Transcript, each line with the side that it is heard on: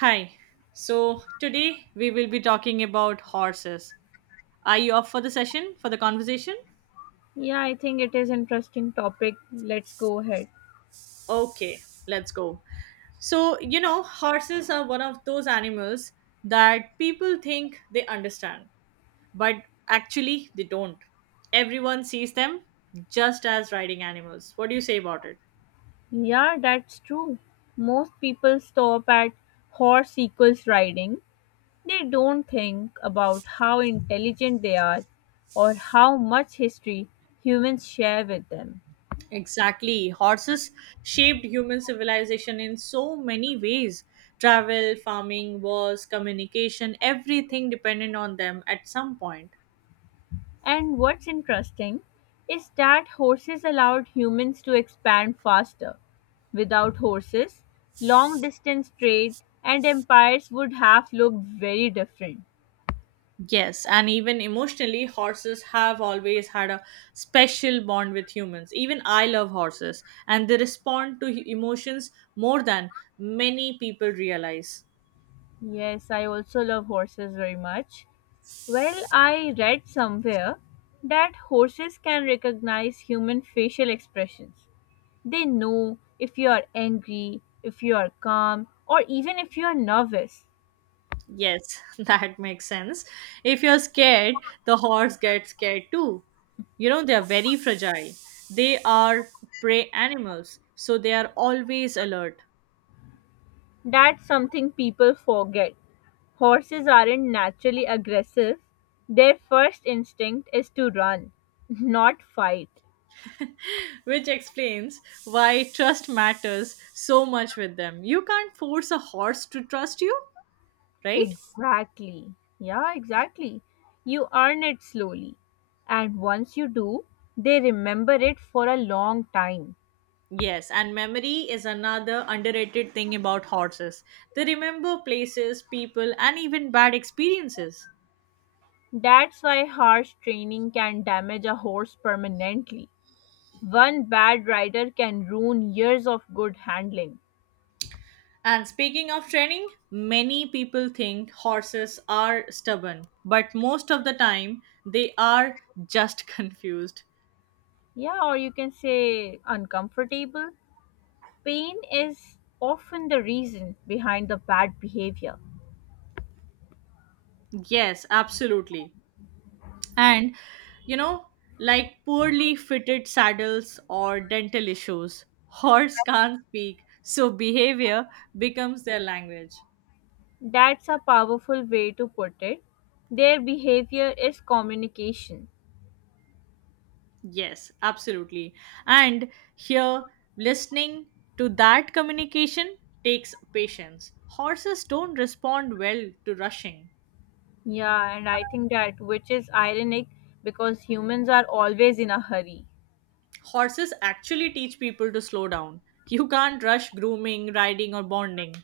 right: Hi. So today we will be talking about horses. Are you up for the session, for the conversation?
left: Yeah, I think it is interesting topic. Let's go ahead.
right: Okay, let's go. So, horses are one of those animals that people think they understand, but actually they don't. Everyone sees them just as riding animals. What do you say about it?
left: Yeah, that's true. Most people stop at horse equals riding. They don't think about how intelligent they are or how much history humans share with them.
right: Exactly. Horses shaped human civilization in so many ways. Travel, farming, wars, communication, everything depended on them at some point.
left: And what's interesting is that horses allowed humans to expand faster. Without horses, long distance trade and empires would have looked very different.
right: Yes, and even emotionally, horses have always had a special bond with humans. Even I love horses, and they respond to emotions more than many people realize.
left: Yes, I also love horses very much. Well, I read somewhere that horses can recognize human facial expressions. They know if you are angry, if you are calm, or even if you are nervous.
right: Yes, that makes sense. If you're scared, the horse gets scared too. They're very fragile. They are prey animals, so they are always alert,
left: That's something people forget. Horses aren't naturally aggressive. Their first instinct is to run, not fight.
right: which explains why trust matters so much with them. You can't force a horse to trust you, right?
left: Exactly. Yeah, exactly. You earn it slowly. And once you do, they remember it for a long time.
right: Yes, and memory is another underrated thing about horses. They remember places, people, and even bad experiences.
left: That's why harsh training can damage a horse permanently. One bad rider can ruin years of good handling.
right: And speaking of training, many people think horses are stubborn, but most of the time they are just confused.
left: Yeah, or you can say uncomfortable. Pain is often the reason behind the bad behavior.
right: Yes, absolutely. And you know, like poorly fitted saddles or dental issues, horse can't speak, so behavior becomes their language.
left: That's a powerful way to put it. Their behavior is communication.
right: Yes, absolutely. And here, listening to that communication takes patience. Horses don't respond well to rushing.
left: Yeah, and I think that which is ironic because humans are always in a hurry.
right: Horses actually teach people to slow down. You can't rush grooming, riding, or bonding.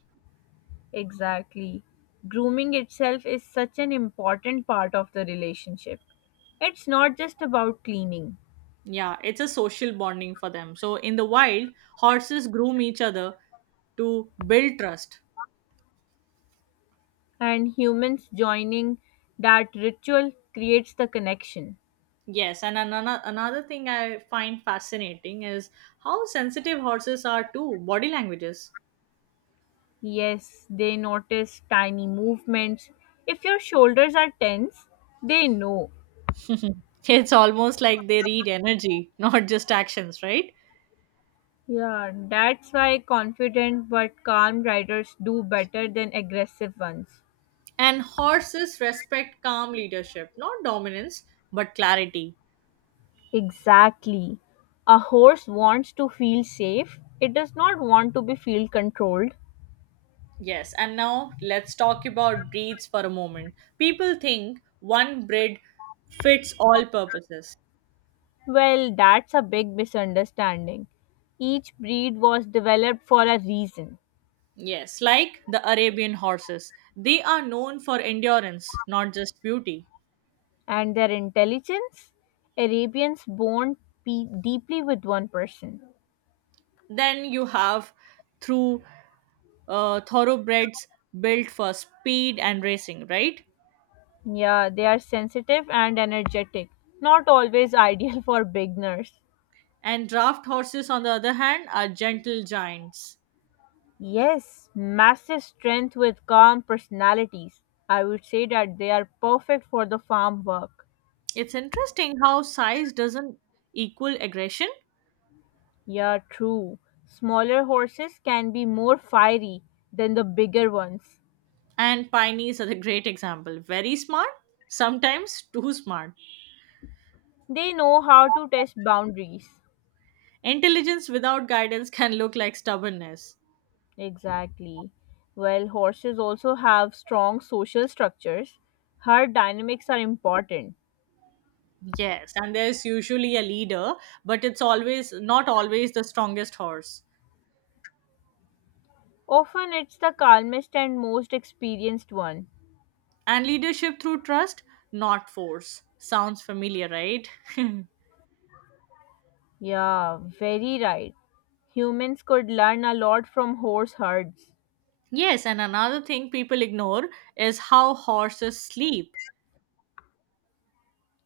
left: Exactly. Grooming itself is such an important part of the relationship. It's not just about cleaning,
right: Yeah, it's a social bonding for them. So, in the wild, horses groom each other to build trust.
left: and humans joining that ritual creates the connection.
right: Yes, and another thing I find fascinating is how sensitive horses are to body languages.
left: Yes, they notice tiny movements. If your shoulders are tense, they know.
right: It's almost like they read energy, not just actions, right?
left: Yeah, that's why confident but calm riders do better than aggressive ones.
right: And horses respect calm leadership, not dominance, but clarity.
left: Exactly. A horse wants to feel safe, it does not want to be feel controlled.
right: Yes, and now let's talk about breeds for a moment. People think one breed fits all purposes.
left: Well, that's a big misunderstanding. Each breed was developed for a reason,
right: Yes, like the Arabian horses. They are known for endurance, not just beauty.
left: and their intelligence? Arabians bond deeply with one person.
right: Then you have through thoroughbreds built for speed and racing, right?
left: Yeah, they are sensitive and energetic, not always ideal for beginners.
right: And draft horses, on the other hand, are gentle giants.
left: Yes, massive strength with calm personalities. I would say that they are perfect for the farm work.
right: It's interesting how size doesn't equal aggression.
left: Yeah, true. Smaller horses can be more fiery than the bigger ones.
right: And pioneers are the great example, very smart, sometimes too smart.
left: They know how to test boundaries.
right: Intelligence without guidance can look like stubbornness.
left: Exactly. Well, horses also have strong social structures. Herd dynamics are important.
right: Yes, and there's usually a leader, but it's always not always the strongest horse.
left: Often it's the calmest and most experienced one.
right: And leadership through trust, not force, sounds familiar, right?
left: Yeah, very right. Humans could learn a lot from horse herds.
right: Yes, and another thing people ignore is how horses sleep,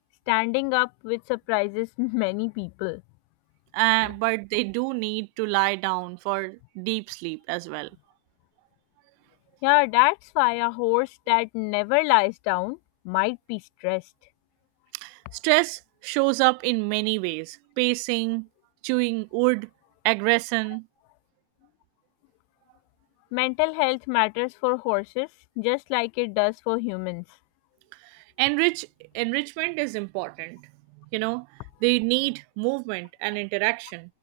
left: Standing up, which surprises many people.
right: but they do need to lie down for deep sleep as well.
left: Yeah, that's why a horse that never lies down might be stressed.
right: Stress shows up in many ways: pacing, chewing wood, aggression.
left: Mental health matters for horses just like it does for humans.
right: Enrich- enrichment is important. You know, they need movement and interaction.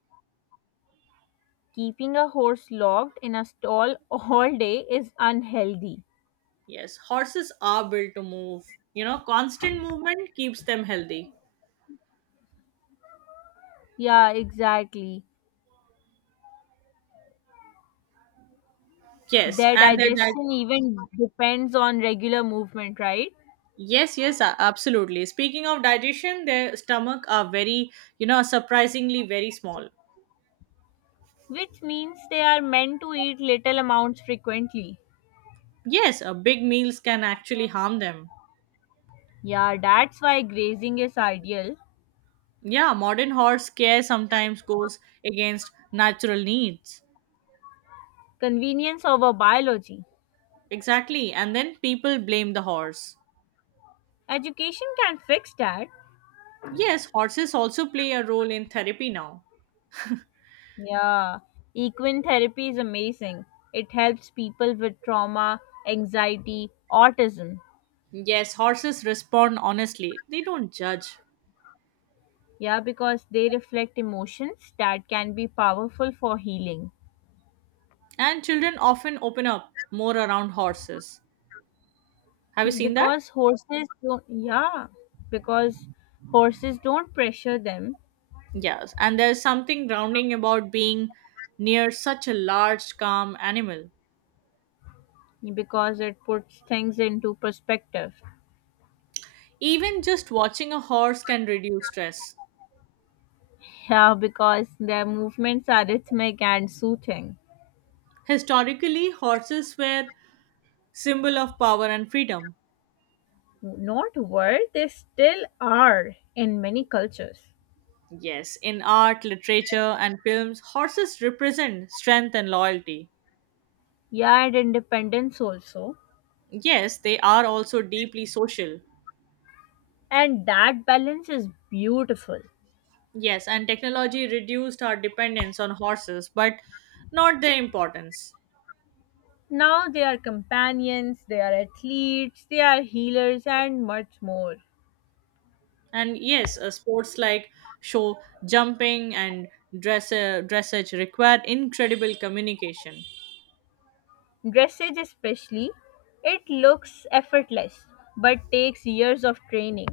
left: Keeping a horse locked in a stall all day is unhealthy.
right: Yes, horses are built to move. Constant movement keeps them healthy.
left: Yeah, exactly.
right: Yes,
left: Their
right: and their diet.
left: digestion even depends on regular movement, right?
right: Yes, yes, absolutely. Speaking of digestion, their stomach are very, surprisingly very small.
left: Which means they are meant to eat little amounts frequently.
right: Yes, big meals can actually harm them.
left: Yeah, that's why grazing is ideal.
right: Yeah, modern horse care sometimes goes against natural needs.
left: Convenience over biology.
right: Exactly, and then people blame the horse.
left: Education can fix that.
right: Yes, horses also play a role in therapy now.
left: Yeah, equine therapy is amazing. It helps people with trauma, anxiety, autism.
right: Yes, horses respond honestly, they don't judge.
left: Yeah, because they reflect emotions that can be powerful for healing.
right: And children often open up more around horses. Have you seen that?
left: Because horses don't, yeah, because horses don't pressure them
right: Yes, and there's something grounding about being near such a large, calm animal.
left: because it puts things into perspective.
right: Even just watching a horse can reduce stress.
left: Yeah, because their movements are rhythmic and soothing.
right: Historically, horses were symbol of power and freedom.
left: Not were, they still are in many cultures.
right: Yes, in art, literature, and films, horses represent strength and loyalty.
left: Yeah, and independence also.
right: Yes, they are also deeply social.
left: And that balance is beautiful.
right: Yes, and technology reduced our dependence on horses, but not their importance.
left: Now they are companions, they are athletes, they are healers, and much more.
right: And yes, sports like show jumping and dressage require incredible communication.
left: Dressage, especially, it looks effortless but takes years of training.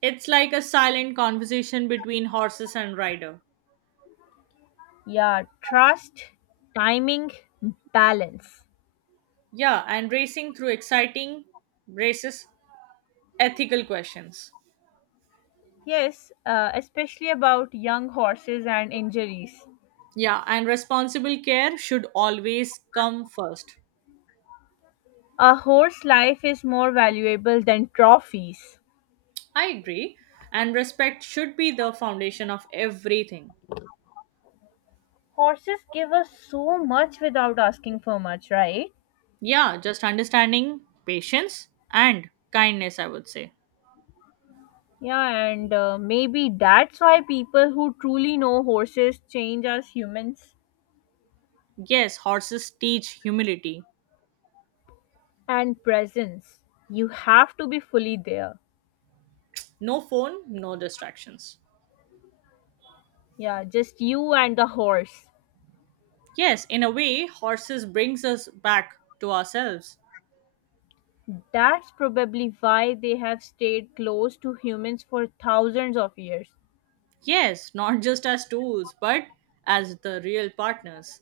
right: It's like a silent conversation between horses and rider.
left: Yeah, trust, timing, balance.
right: Yeah, and racing through exciting races, ethical questions.
left: Yes, especially about young horses and injuries.
right: Yeah, and responsible care should always come first.
left: A horse life is more valuable than trophies.
right: I agree. And respect should be the foundation of everything.
left: Horses give us so much without asking for much, right?
right: Yeah, just understanding, patience, and kindness, I would say.
left: Yeah, and maybe that's why people who truly know horses change as humans
right: Yes, horses teach humility.
left: and presence. You have to be fully there.
right: No phone, no distractions.
left: Yeah, just you and the horse.
right: Yes, in a way, horses brings us back to ourselves.
left: That's probably why they have stayed close to humans for thousands of years.
right: Yes, not just as tools, but as the real partners.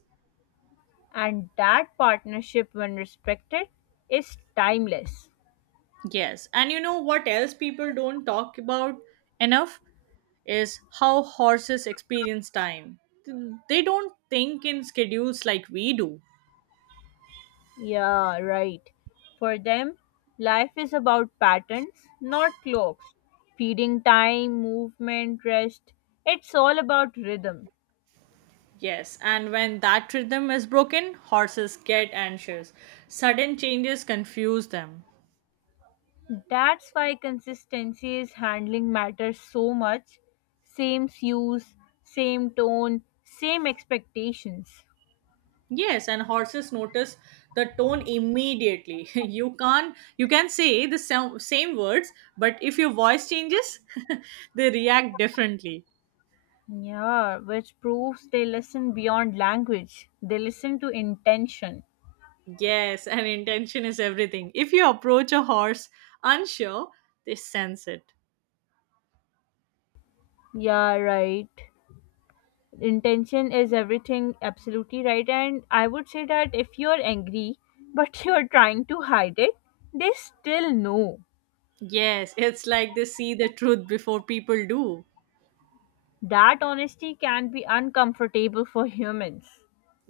left: And that partnership, when respected, is timeless.
right: Yes, and you know what else people don't talk about enough is how horses experience time. They don't think in schedules like we do.
left: Yeah, right. For them, life is about patterns, not clocks. Feeding time, movement, rest. It's all about rhythm.
right: Yes, and when that rhythm is broken, horses get anxious. Sudden changes confuse them.
left: That's why consistency is handling matters so much. Same cues, same tone, same expectations.
right: Yes, and horses notice the tone immediately. You can't you can say the same words, but if your voice changes, they react differently.
left: Yeah, which proves they listen beyond language. They listen to intention.
right: Yes, and intention is everything. If you approach a horse unsure, they sense it.
left: Yeah, right. Intention is everything, absolutely right, and I would say that if you're angry but you're trying to hide it, they still know
right: Yes, it's like they see the truth before people do.
left: that honesty can be uncomfortable for humans.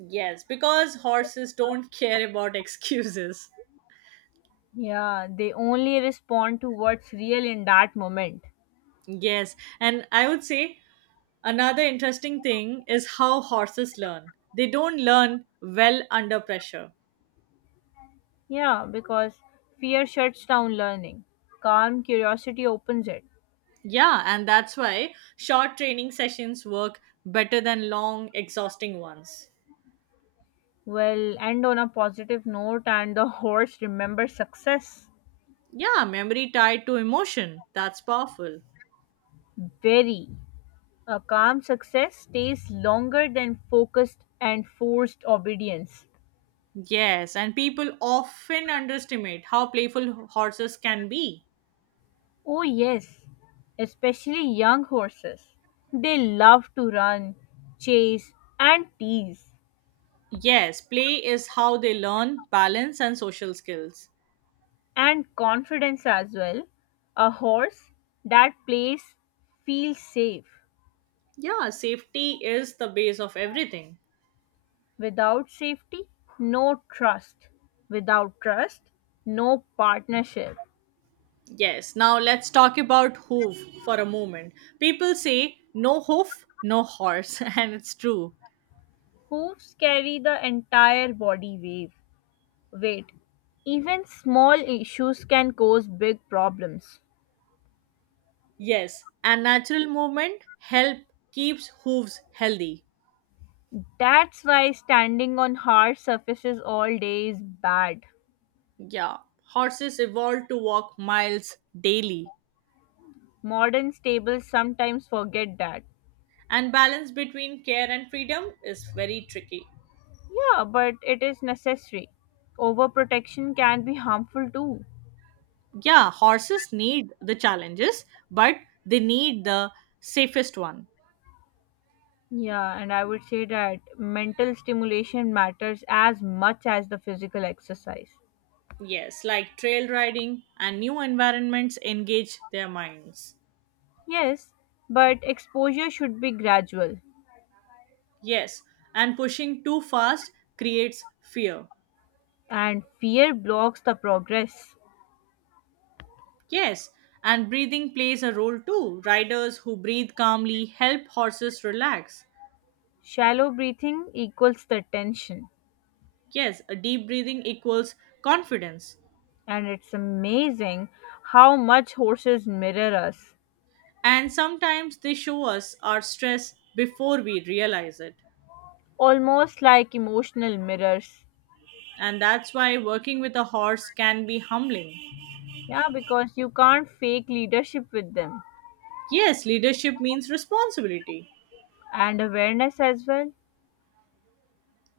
right: Yes, because horses don't care about excuses.
left: Yeah, they only respond to what's real in that moment.
right: Yes, and I would say another interesting thing is how horses learn. They don't learn well under pressure.
left: Yeah, because fear shuts down learning, calm curiosity opens it.
right: Yeah, and that's why short training sessions work better than long, exhausting ones.
left: We'll end on a positive note, and the horse remembers success.
right: Yeah, memory tied to emotion. That's powerful.
left: Very. A calm success stays longer than focused and forced obedience.
right: Yes, and people often underestimate how playful horses can be.
left: Oh, yes, especially young horses. They love to run, chase, and tease,
right: Yes, play is how they learn balance and social skills.
left: and confidence as well. A horse that plays feels safe.
right: Yeah, safety is the base of everything.
left: Without safety, no trust. Without trust, no partnership.
right: Yes, now let's talk about hoof for a moment. People say no hoof, no horse, and it's true.
left: Hooves carry the entire body weight. Wait, even small issues can cause big problems.
right: Yes, and natural movement help keeps hooves healthy.
left: That's why standing on hard surfaces all day is bad.
right: Yeah, horses evolved to walk miles daily,
left: Modern stables sometimes forget that.
right: and balance between care and freedom is very tricky.
left: Yeah, but it is necessary. Overprotection can be harmful too.
right: Yeah, horses need the challenges, but they need the safest one.
left: Yeah, and I would say that mental stimulation matters as much as the physical exercise.
right: Yes, like trail riding and new environments engage their minds.
left: Yes, but exposure should be gradual,
right: Yes, and pushing too fast creates fear.
left: and fear blocks the progress.
right: Yes, and breathing plays a role too. Riders who breathe calmly help horses relax.
left: Shallow breathing equals the tension,
right: Yes, a deep breathing equals confidence.
left: and it's amazing how much horses mirror us,
right: And sometimes they show us our stress before we realize it.
left: almost like emotional mirrors.
right: And that's why working with a horse can be humbling.
left: Yeah, because you can't fake leadership with them.
right: Yes, leadership means responsibility.
left: And awareness as well.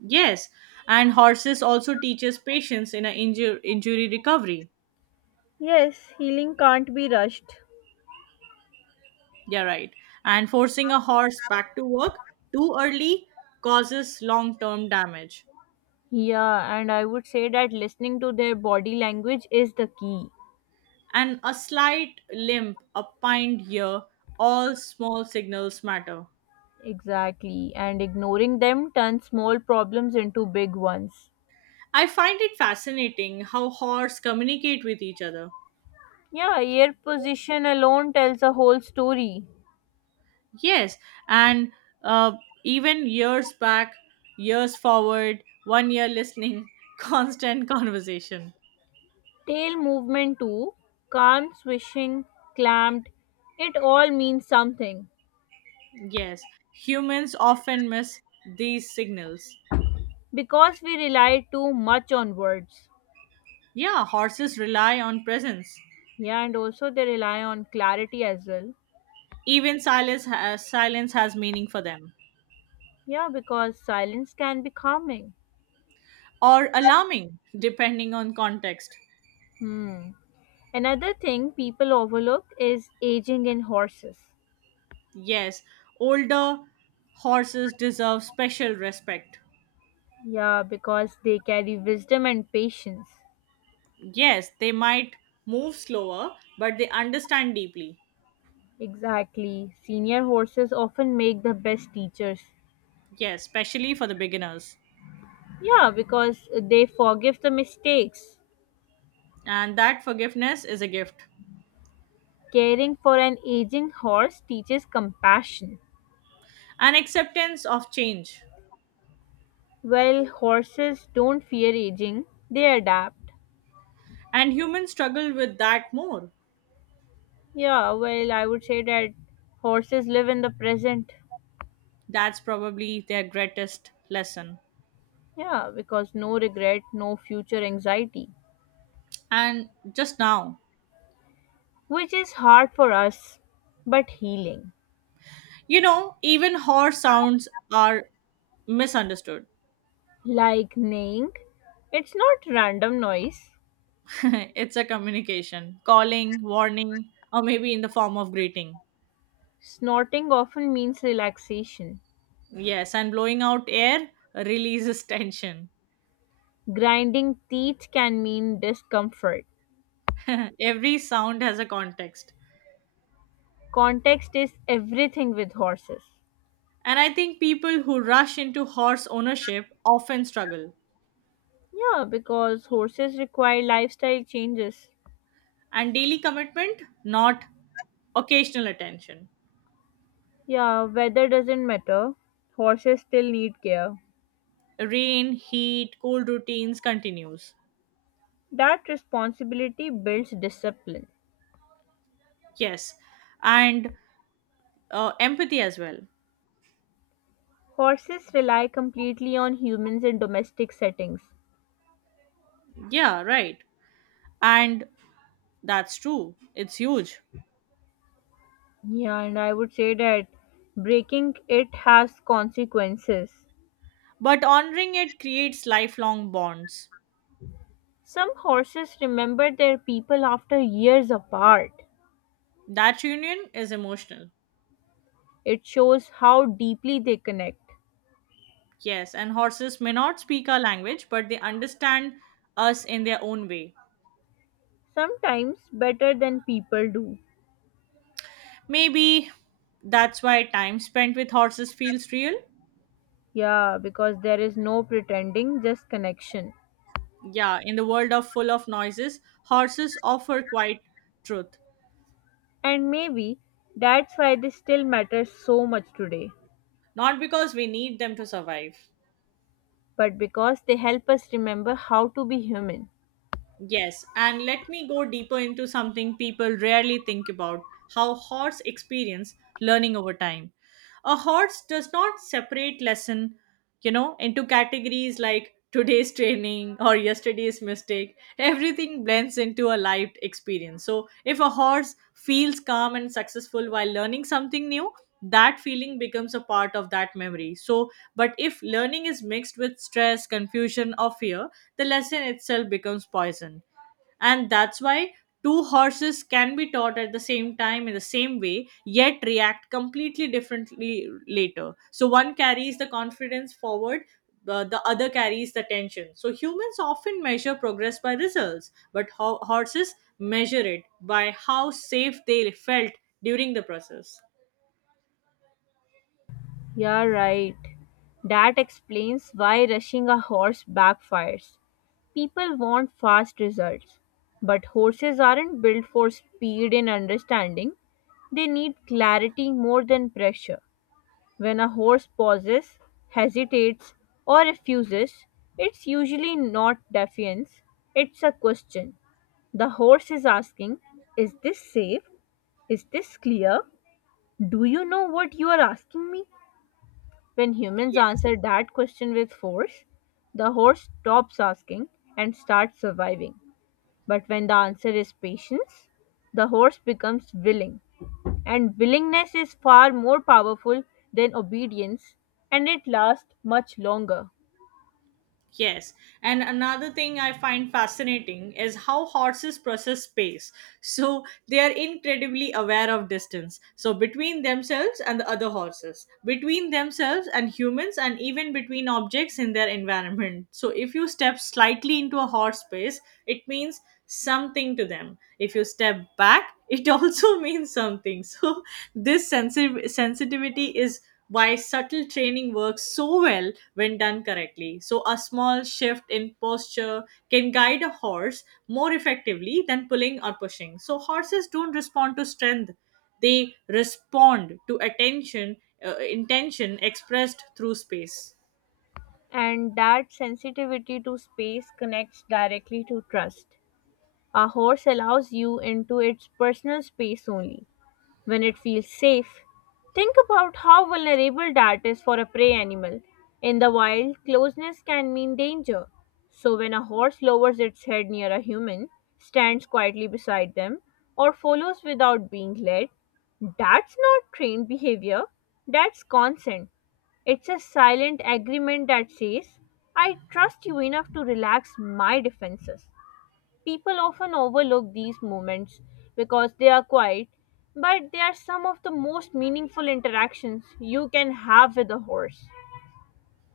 right: Yes, and horses also teaches patience in an injury recovery.
left: Yes, healing can't be rushed.
right: Yeah, right. And forcing a horse back to work too early causes long term damage.
left: Yeah, and I would say that listening to their body language is the key.
right: And a slight limp, a pined ear, all small signals matter.
left: Exactly, and ignoring them turns small problems into big ones.
right: I find it fascinating how horse communicate with each other.
left: Yeah, ear position alone tells a whole story.
right: Yes, and uh, even years back, years forward, one year listening, constant conversation.
left: Tail movement too, calm, swishing, clamped, it all means something
right: Yes, humans often miss these signals.
left: because we rely too much on words.
right: Yeah, horses rely on presence.
left: Yeah, and also they rely on clarity as well.
right: Even silence has meaning for them,
left: Yeah, because silence can be calming.
right: or alarming, depending on context.
left: Hmm. Another thing people overlook is aging in horses.
right: Yes, older horses deserve special respect.
left: Yeah, because they carry wisdom and patience.
right: Yes, they might move slower, but they understand deeply.
left: Exactly. Senior horses often make the best teachers.
right: Yes, especially for the beginners.
left: Yeah, because they forgive the mistakes.
right: And that forgiveness is a gift,
left: Caring for an aging horse teaches compassion.
right: an acceptance of change.
left: While horses don't fear aging, they adapt.
right: And humans struggle with that more.
left: Yeah, well, I would say that horses live in the present.
right: That's probably their greatest lesson.
left: Yeah, because no regret, no future anxiety,
right: And just now,
left: which is hard for us, but healing.
right: Even horse sounds are misunderstood.
left: Like neighing, it's not random noise.
right: It's a communication, calling, warning, or maybe in the form of greeting.
left: Snorting often means relaxation.
right: Yes, and blowing out air releases tension.
left: Grinding teeth can mean discomfort.
right: Every sound has a context.
left: Context is everything with horses.
right: And I think people who rush into horse ownership often struggle.
left: Yeah, because horses require lifestyle changes.
right: And daily commitment, not occasional attention.
left: Yeah, weather doesn't matter. Horses still need care.
right: Rain, heat, cold routines continues.
left: That responsibility builds discipline.
right: Yes. And empathy as well.
left: Horses rely completely on humans in domestic settings.
right: Yeah, right. And that's true, it's huge.
left: Yeah, and I would say that breaking it has consequences.
right: But honoring it creates lifelong bonds.
left: Some horses remember their people after years apart.
right: That union is emotional.
left: It shows how deeply they connect,
right: Yes, and horses may not speak our language, but they understand us in their own way.
left: sometimes better than people do.
right: Maybe that's why time spent with horses feels real.
left: Yeah, because there is no pretending, just connection.
right: Yeah, in the world of full of noises, horses offer quite truth.
left: And maybe that's why they still matter so much today.
right: Not because we need them to survive.
left: But because they help us remember how to be human.
right: Yes, and let me go deeper into something people rarely think about: how hordes experience learning over time. A hordes does not separate lesson, into categories like today's training or yesterday's mistake. Everything blends into a lived experience. So, if a horse feels calm and successful while learning something new, that feeling becomes a part of that memory. So, but if learning is mixed with stress, confusion, or fear, the lesson itself becomes poison. And that's why two horses can be taught at the same time in the same way, yet react completely differently later. So one carries the confidence forward. The other carries the tension. So humans often measure progress by results, but horses measure it by how safe they felt during the process.
left: Yeah, right. That explains why rushing a horse backfires. People want fast results. But horses aren't built for speed and understanding, they need clarity more than pressure. When a horse pauses, hesitates, or refuses, it's usually not defiance, it's a question. The horse is asking, is this safe? Is this clear? Do you know what you are asking me? When humans
right: Yes.
left: answer that question with force, the horse stops asking and starts surviving. But when the answer is patience, the horse becomes willing. And willingness is far more powerful than obedience, and it lasts much longer.
right: Yes, and another thing I find fascinating is how horses process space. So they are incredibly aware of distance. So between themselves and the other horses, between themselves and humans, and even between objects in their environment. So if you step slightly into a horse space, it means something to them. If you step back, it also means something. So this sensitivity is why subtle training works so well when done correctly. So, a small shift in posture can guide a horse more effectively than pulling or pushing. So, horses don't respond to strength, they respond to attention, intention expressed through space.
left: And that sensitivity to space connects directly to trust. A horse allows you into its personal space only when it feels safe. Think about how vulnerable that is for a prey animal. In the wild, closeness can mean danger. So, when a horse lowers its head near a human, stands quietly beside them, or follows without being led, that's not trained behavior, that's consent. It's a silent agreement that says, I trust you enough to relax my defenses. People often overlook these moments because they are quiet, but they are some of the most meaningful interactions you can have with a horse.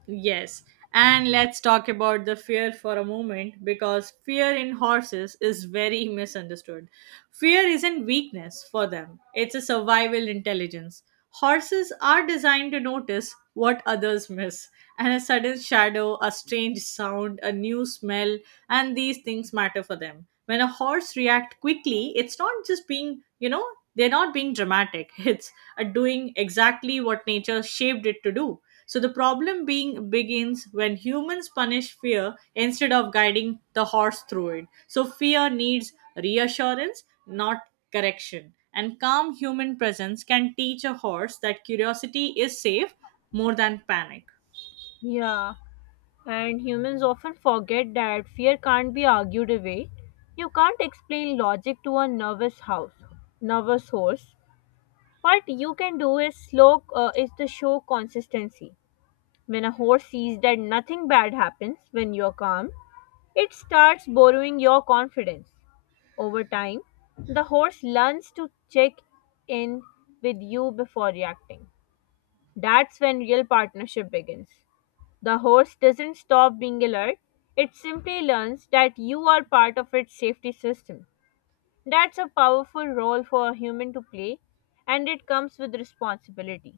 right: Yes. And let's talk about the fear for a moment, because fear in horses is very misunderstood. Fear isn't weakness for them, it's a survival intelligence. Horses are designed to notice what others miss, and a sudden shadow, a strange sound, a new smell, and these things matter for them. When a horse reacts quickly, it's not just being, they're not being dramatic, it's doing exactly what nature shaped it to do. So the problem being begins when humans punish fear instead of guiding the horse through it. So fear needs reassurance, not correction. And calm human presence can teach a horse that curiosity is safe more than panic.
left: Yeah, and humans often forget that fear can't be argued away. You can't explain logic to a nervous horse. What you can do is slow is to show consistency. When a horse sees that nothing bad happens when you're calm, it starts borrowing your confidence. Over time, the horse learns to check in with you before reacting. That's when real partnership begins. The horse doesn't stop being alert, it simply learns that you are part of its safety system. That's a powerful role for a human to play, and it comes with responsibility.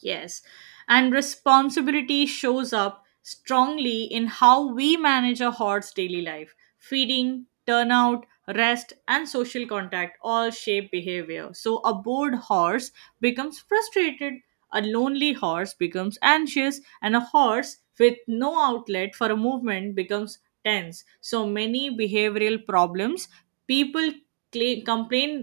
right: Yes. And responsibility shows up strongly in how we manage a horde's daily life. Feeding, turnout, rest, and social contact all shape behavior. So a bored horse becomes frustrated, a lonely horse becomes anxious, and a horse with no outlet for a movement becomes tense. So many behavioral problems people cla complain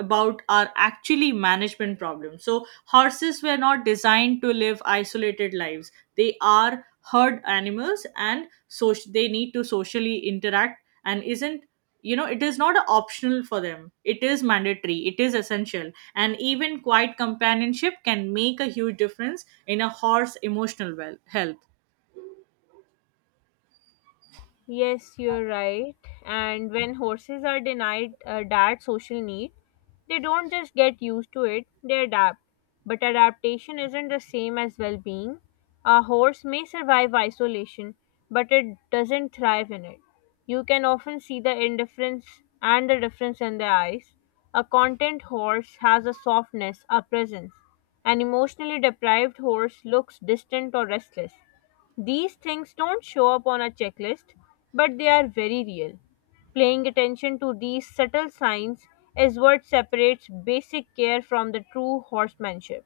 right: about are actually management problems. So, horses were not designed to live isolated lives. They are herd animals, and so they need to socially interact, and isn't, it is not a optional for them, it is mandatory, it is essential. And even quiet companionship can make a huge difference in a horse emotional well health.
left: Yes, you're right. And when horses are denied that social need, they don't just get used to it, they adapt. But adaptation isn't the same as well being. A horse may survive isolation, but it doesn't thrive in it. You can often see the indifference and the difference in their eyes. A content horse has a softness, a presence. An emotionally deprived horse looks distant or restless. These things don't show up on a checklist, but they are very real. Paying attention to these subtle signs is what separates basic care from the true horsemanship.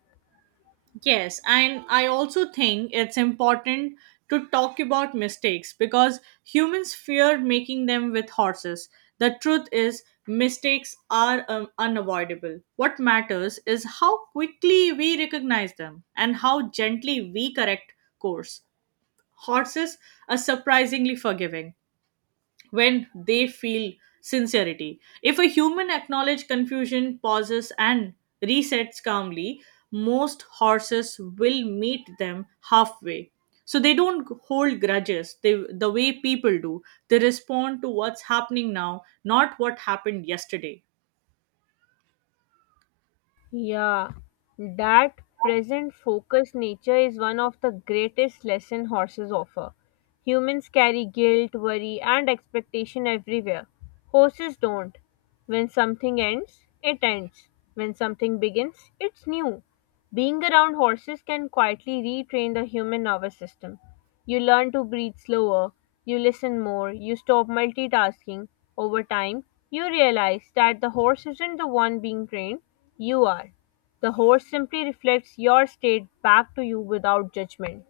right: Yes, and I also think it's important to talk about mistakes, because humans fear making them with horses. The truth is, mistakes are unavoidable. What matters is how quickly we recognize them and how gently we correct course. Horses are surprisingly forgiving when they feel sincerity. If a human acknowledges confusion, pauses, and resets calmly, most horses will meet them halfway. So they don't hold grudges the way people do. They respond to what's happening now, not what happened yesterday.
left: Yeah, that present focused nature is one of the greatest lesson horses offer. Humans carry guilt, worry, and expectation everywhere. Horses don't. When something ends, it ends. When something begins, it's new. Being around horses can quietly retrain the human nervous system. You learn to breathe slower, you listen more, you stop multitasking. Over time, you realize that the horse isn't the one being trained, you are. The horse simply reflects your state back to you without judgment.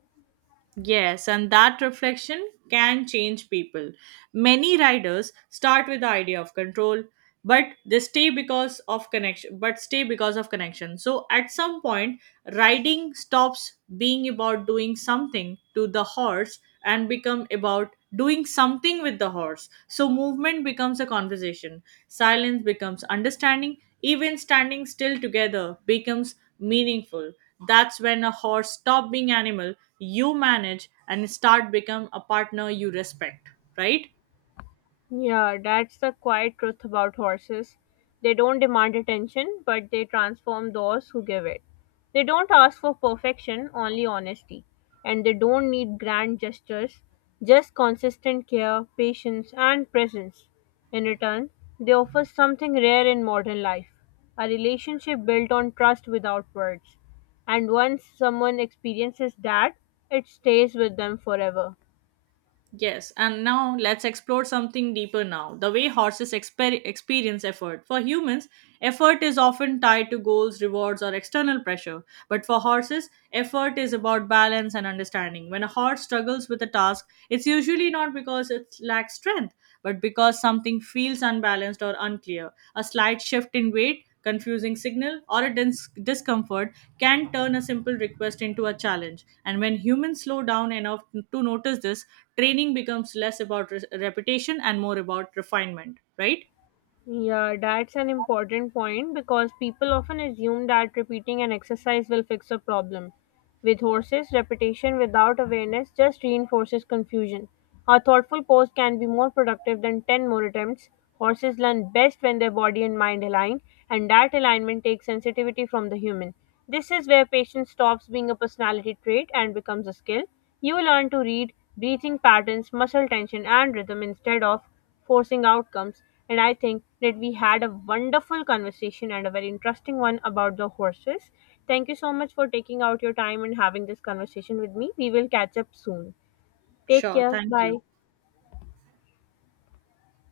right: Yes, and that reflection can change people. Many riders start with the idea of control, but stay because of connection. So at some point, riding stops being about doing something to the horse and become about doing something with the horse. So movement becomes a conversation, silence becomes understanding, even standing still together becomes meaningful. That's when a horse stops being animal you manage and start become a partner you respect, right?
left: Yeah, that's the quiet truth about horses. They don't demand attention, but they transform those who give it. They don't ask for perfection, only honesty. And they don't need grand gestures, just consistent care, patience, and presence. In return, they offer something rare in modern life, a relationship built on trust without words. And once someone experiences that, it stays with them forever.
right: Yes, and now let's explore something deeper, now the way horses experience effort. For humans, effort is often tied to goals, rewards, or external pressure, but for horses effort is about balance and understanding. When a horse struggles with a task, it's usually not because it lacks strength, but because something feels unbalanced or unclear. A slight shift in weight, confusing signal, or a discomfort can turn a simple request into a challenge. And when humans slow down enough to notice this, training becomes less about reputation and more about refinement, right?
left: Yeah, that's an important point because people often assume that repeating an exercise will fix a problem. With horses, repetition without awareness just reinforces confusion. A thoughtful pose can be more productive than 10 more attempts. Horses learn best when their body and mind align, and that alignment takes sensitivity from the human. This is where patience stops being a personality trait and becomes a skill. You learn to read breathing patterns, muscle tension, and rhythm instead of forcing outcomes. And I think that we had a wonderful conversation and a very interesting one about the horses. Thank you so much for taking out your time and having this conversation with me. We will catch up soon. Take
right: Sure,
left: care.
right: thank
left: Bye.
right: you.